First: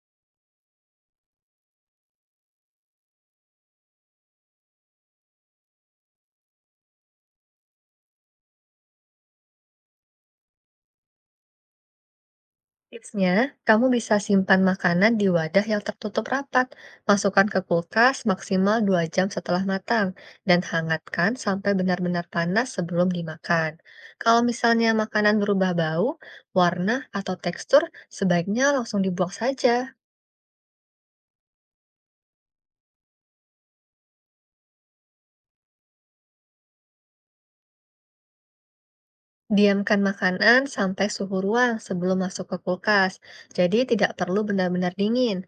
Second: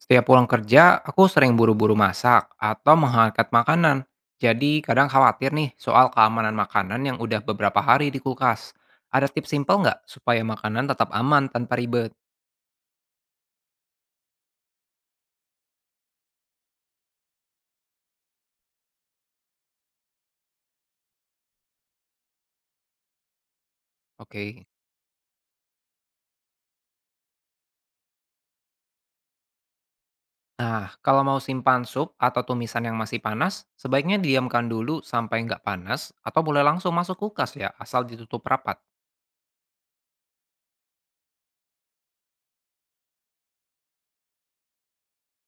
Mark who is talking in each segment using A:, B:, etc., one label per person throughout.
A: Setiap pulang kerja, aku sering buru-buru masak atau menghangat makanan. Jadi kadang khawatir nih soal keamanan makanan yang udah beberapa hari di kulkas. Ada tips simpel nggak supaya makanan tetap aman tanpa ribet?
B: Tipsnya, kamu bisa simpan makanan di wadah yang tertutup rapat, masukkan ke kulkas maksimal 2 jam setelah matang, dan hangatkan sampai benar-benar panas sebelum dimakan. Kalau
A: Oke.
B: misalnya makanan berubah bau, warna, atau tekstur, sebaiknya langsung dibuang saja.
A: Nah, kalau mau simpan sup atau tumisan yang masih panas, sebaiknya diamkan dulu sampai nggak panas atau boleh langsung masuk kulkas ya, asal ditutup rapat.
B: Diamkan makanan sampai suhu ruang sebelum masuk ke kulkas, jadi tidak perlu benar-benar dingin.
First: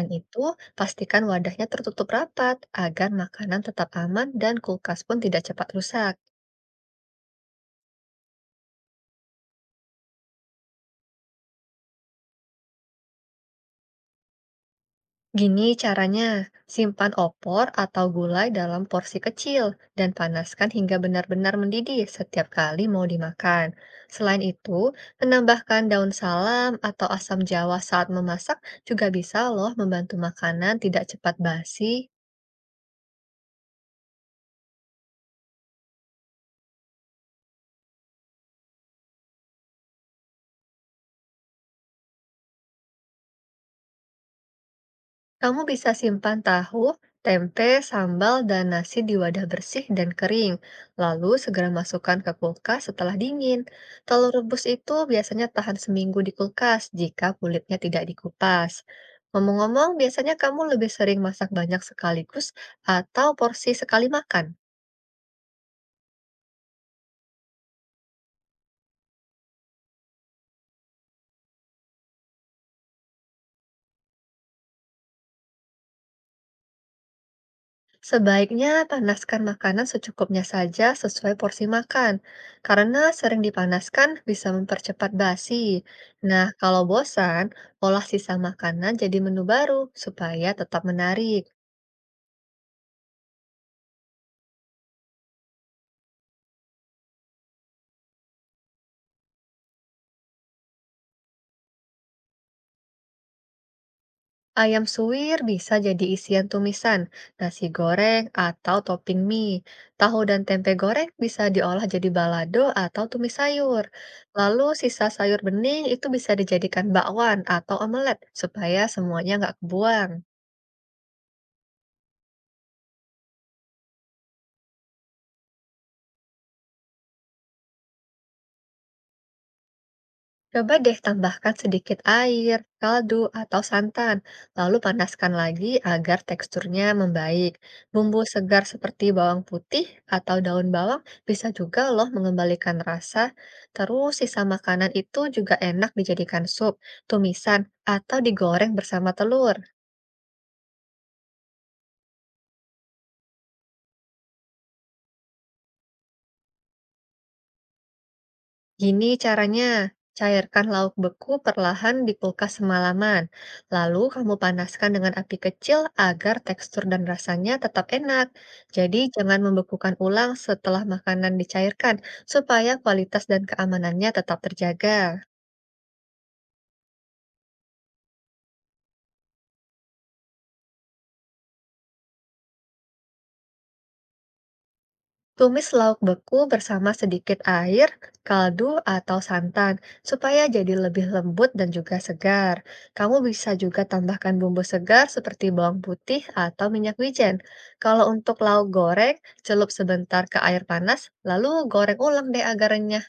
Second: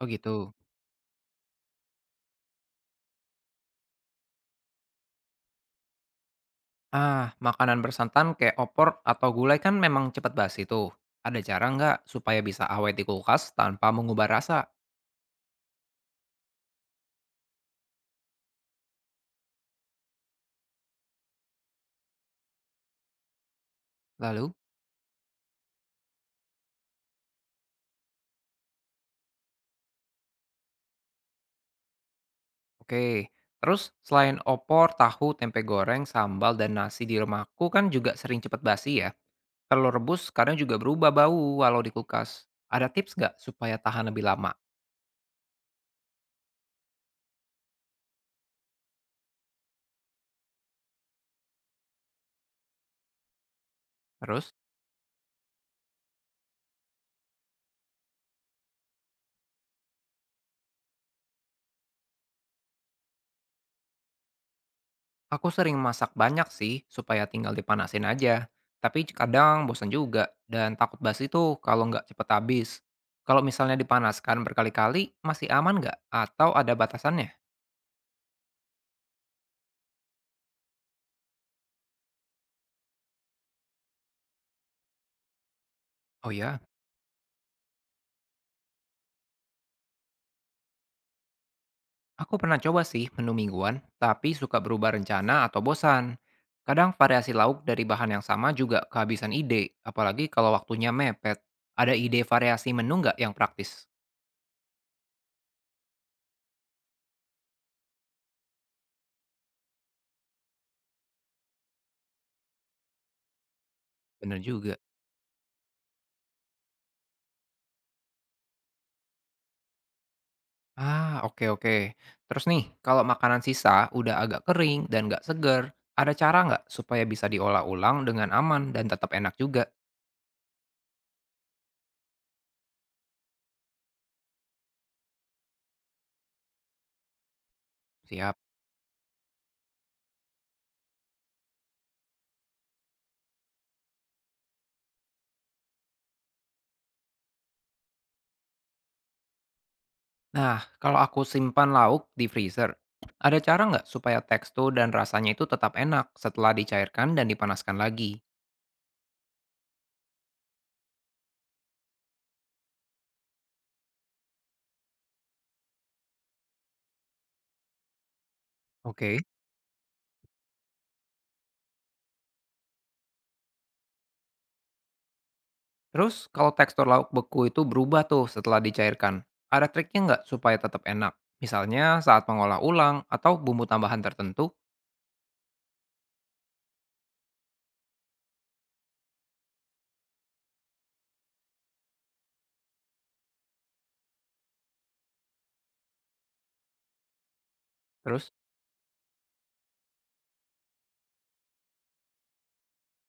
A: Oh
B: itu,
A: gitu.
B: pastikan wadahnya tertutup rapat agar makanan tetap aman dan kulkas pun tidak cepat rusak.
A: Ah, makanan bersantan kayak opor atau gulai kan memang cepat basi tuh. Ada cara nggak supaya bisa awet di kulkas tanpa mengubah rasa?
B: Gini caranya, simpan opor atau gulai dalam porsi kecil dan panaskan hingga benar-benar mendidih setiap kali mau dimakan. Selain
A: Lalu?
B: itu, menambahkan daun salam atau asam jawa saat memasak juga bisa loh membantu makanan tidak cepat basi.
A: Oke, terus selain opor, tahu, tempe goreng, sambal, dan nasi di rumahku kan juga sering cepat basi ya. Telur rebus kadang juga berubah bau walau di kulkas. Ada tips nggak supaya tahan lebih lama?
B: Kamu bisa simpan tahu, tempe, sambal, dan nasi di wadah bersih dan kering, lalu segera masukkan ke kulkas setelah dingin. Telur
A: Terus?
B: rebus itu biasanya tahan seminggu di kulkas jika kulitnya tidak dikupas. Ngomong-ngomong, biasanya kamu lebih sering masak banyak sekaligus atau porsi sekali makan?
A: Aku sering masak banyak sih supaya tinggal dipanasin aja. Tapi kadang bosan juga dan takut basi tuh kalau nggak cepet habis. Kalau misalnya dipanaskan berkali-kali, masih aman nggak? Atau ada batasannya?
B: Sebaiknya panaskan makanan secukupnya saja sesuai porsi makan, karena sering dipanaskan bisa mempercepat basi.
A: Oh
B: Nah,
A: ya,
B: kalau bosan, olah sisa makanan jadi menu baru supaya tetap menarik.
A: aku pernah coba sih menu mingguan, tapi suka berubah rencana atau bosan. Kadang variasi lauk dari bahan yang sama juga kehabisan ide, apalagi kalau waktunya mepet. Ada ide variasi menu nggak yang praktis?
B: Ayam suwir bisa jadi isian tumisan, nasi goreng, atau topping mie. Tahu dan tempe goreng bisa diolah jadi balado atau tumis sayur.
A: Bener
B: Lalu
A: juga.
B: sisa sayur bening itu bisa dijadikan bakwan atau omelet supaya semuanya nggak kebuang.
A: Ah, oke oke. Terus nih, kalau makanan sisa udah agak kering dan nggak seger, ada cara nggak supaya bisa diolah ulang dengan aman dan tetap enak juga?
B: Coba deh tambahkan sedikit air, kaldu, atau santan, lalu panaskan lagi agar teksturnya membaik. Bumbu
A: Siap.
B: segar seperti bawang putih atau daun bawang bisa juga loh mengembalikan rasa. Terus sisa makanan itu juga enak dijadikan sup, tumisan, atau digoreng bersama telur.
A: Nah, kalau aku simpan lauk di freezer, ada cara nggak supaya tekstur dan rasanya itu tetap enak setelah dicairkan dan dipanaskan lagi?
B: Gini caranya, cairkan lauk beku perlahan di kulkas semalaman. Lalu kamu panaskan dengan api kecil agar tekstur dan rasanya tetap enak. Jadi
A: Oke.
B: jangan membekukan ulang setelah makanan dicairkan supaya kualitas dan keamanannya tetap terjaga.
A: Terus, kalau tekstur lauk beku itu berubah tuh setelah dicairkan, ada triknya nggak supaya tetap enak? Misalnya saat mengolah ulang atau bumbu tambahan tertentu?
B: Tumis lauk beku bersama sedikit air, kaldu, atau santan supaya jadi lebih lembut dan juga segar. Kamu bisa juga tambahkan bumbu segar seperti bawang putih atau minyak wijen. Kalau
A: Terus?
B: untuk lauk goreng, celup sebentar ke air panas, lalu goreng ulang deh agar renyah.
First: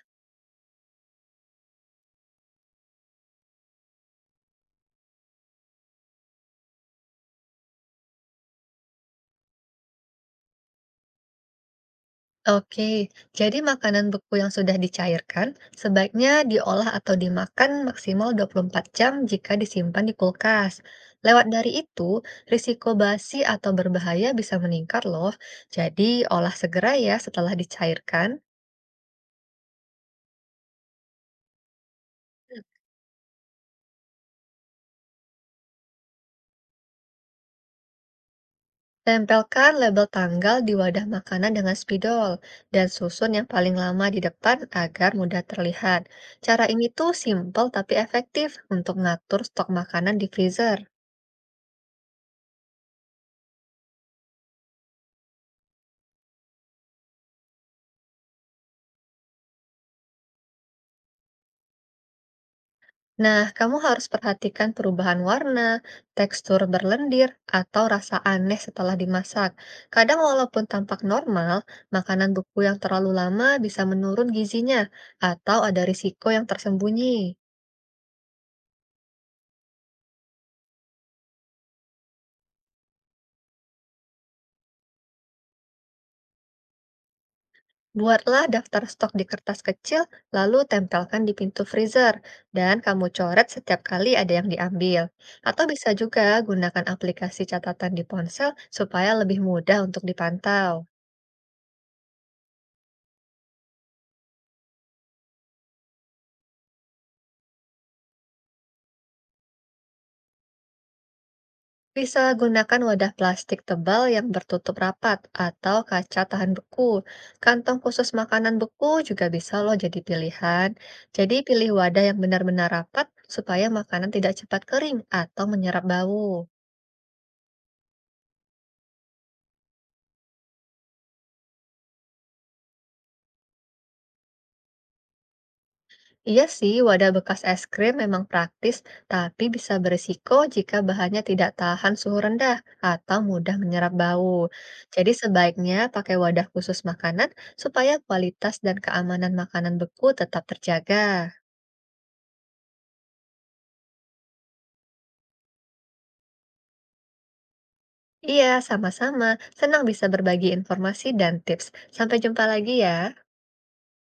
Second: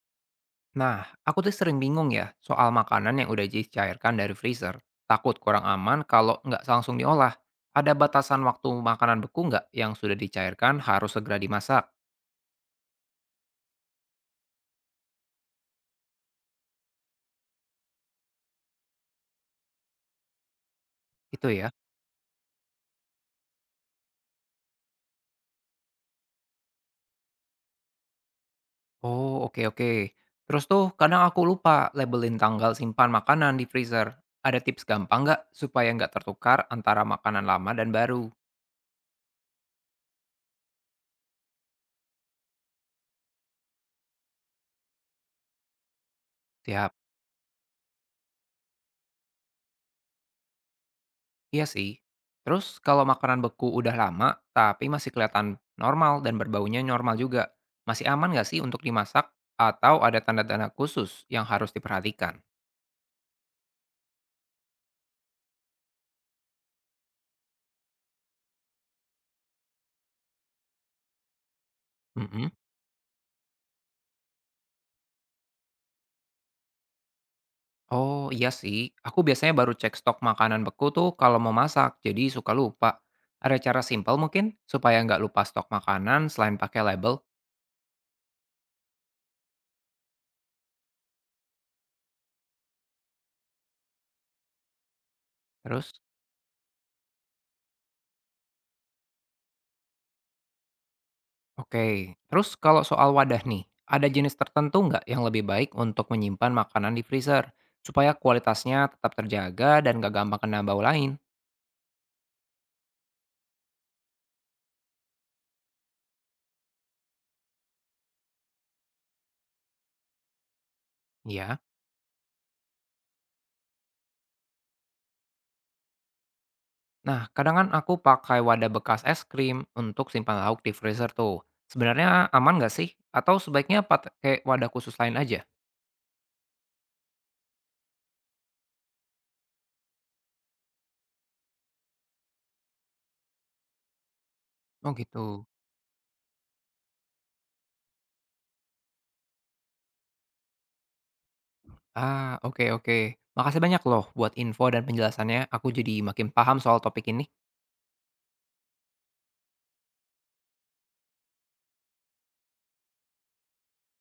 A: Nah, aku tuh sering bingung ya soal makanan yang udah dicairkan dari freezer. Takut kurang aman kalau nggak langsung diolah. Ada batasan waktu makanan beku nggak yang sudah dicairkan harus segera dimasak?
B: Oke, jadi makanan beku yang sudah dicairkan sebaiknya diolah atau dimakan maksimal 24 jam jika disimpan di kulkas. Lewat
A: Itu ya.
B: dari itu, risiko basi atau berbahaya bisa meningkat loh. Jadi, olah segera ya setelah dicairkan.
A: Oh, oke oke. Terus tuh kadang aku lupa labelin tanggal simpan makanan di freezer. Ada tips gampang nggak supaya nggak tertukar antara makanan lama dan baru?
B: Tempelkan label tanggal di wadah makanan dengan spidol dan susun yang paling lama di depan agar mudah terlihat. Cara ini
A: Siap.
B: tuh simpel tapi efektif untuk ngatur stok makanan di freezer.
A: Iya sih. Terus kalau makanan beku udah lama tapi masih kelihatan normal dan berbaunya normal juga, masih aman nggak sih untuk dimasak atau ada tanda-tanda khusus yang harus diperhatikan?
B: Nah, kamu harus perhatikan perubahan warna, tekstur berlendir, atau rasa aneh setelah dimasak. Kadang walaupun tampak normal, makanan
A: Mm-mm.
B: beku yang terlalu lama bisa menurun gizinya, atau ada risiko yang tersembunyi.
A: Oh iya sih, aku biasanya baru cek stok makanan beku tuh kalau mau masak, jadi suka lupa. Ada cara simpel mungkin supaya nggak lupa stok makanan selain pakai label?
B: Buatlah daftar stok di kertas kecil, lalu tempelkan di pintu freezer, dan kamu coret setiap kali ada yang diambil. Atau bisa
A: Terus?
B: juga gunakan aplikasi catatan di ponsel supaya lebih mudah untuk dipantau.
A: Oke, terus kalau soal wadah nih, ada jenis tertentu nggak yang lebih baik untuk menyimpan makanan di freezer? Supaya kualitasnya tetap terjaga dan nggak gampang kena bau lain.
B: Bisa gunakan wadah plastik tebal yang bertutup rapat atau kaca tahan beku. Kantong khusus makanan beku juga bisa loh jadi pilihan. Jadi
A: Ya,
B: pilih wadah yang benar-benar rapat supaya makanan tidak cepat kering atau menyerap bau.
A: nah kadang kan aku pakai wadah bekas es krim untuk simpan lauk di freezer tuh. Sebenarnya aman nggak sih? Atau sebaiknya pakai wadah khusus lain aja?
B: Iya sih, wadah bekas es krim memang praktis, tapi bisa berisiko jika bahannya tidak tahan suhu rendah atau mudah menyerap bau.
A: Oh
B: Jadi
A: gitu.
B: sebaiknya pakai wadah khusus makanan supaya kualitas dan keamanan makanan beku tetap terjaga.
A: Ah, oke oke. Makasih banyak loh buat info dan penjelasannya. Aku jadi makin paham soal topik ini.
B: Iya, sama-sama. Senang bisa berbagi informasi dan tips. Sampai jumpa lagi ya.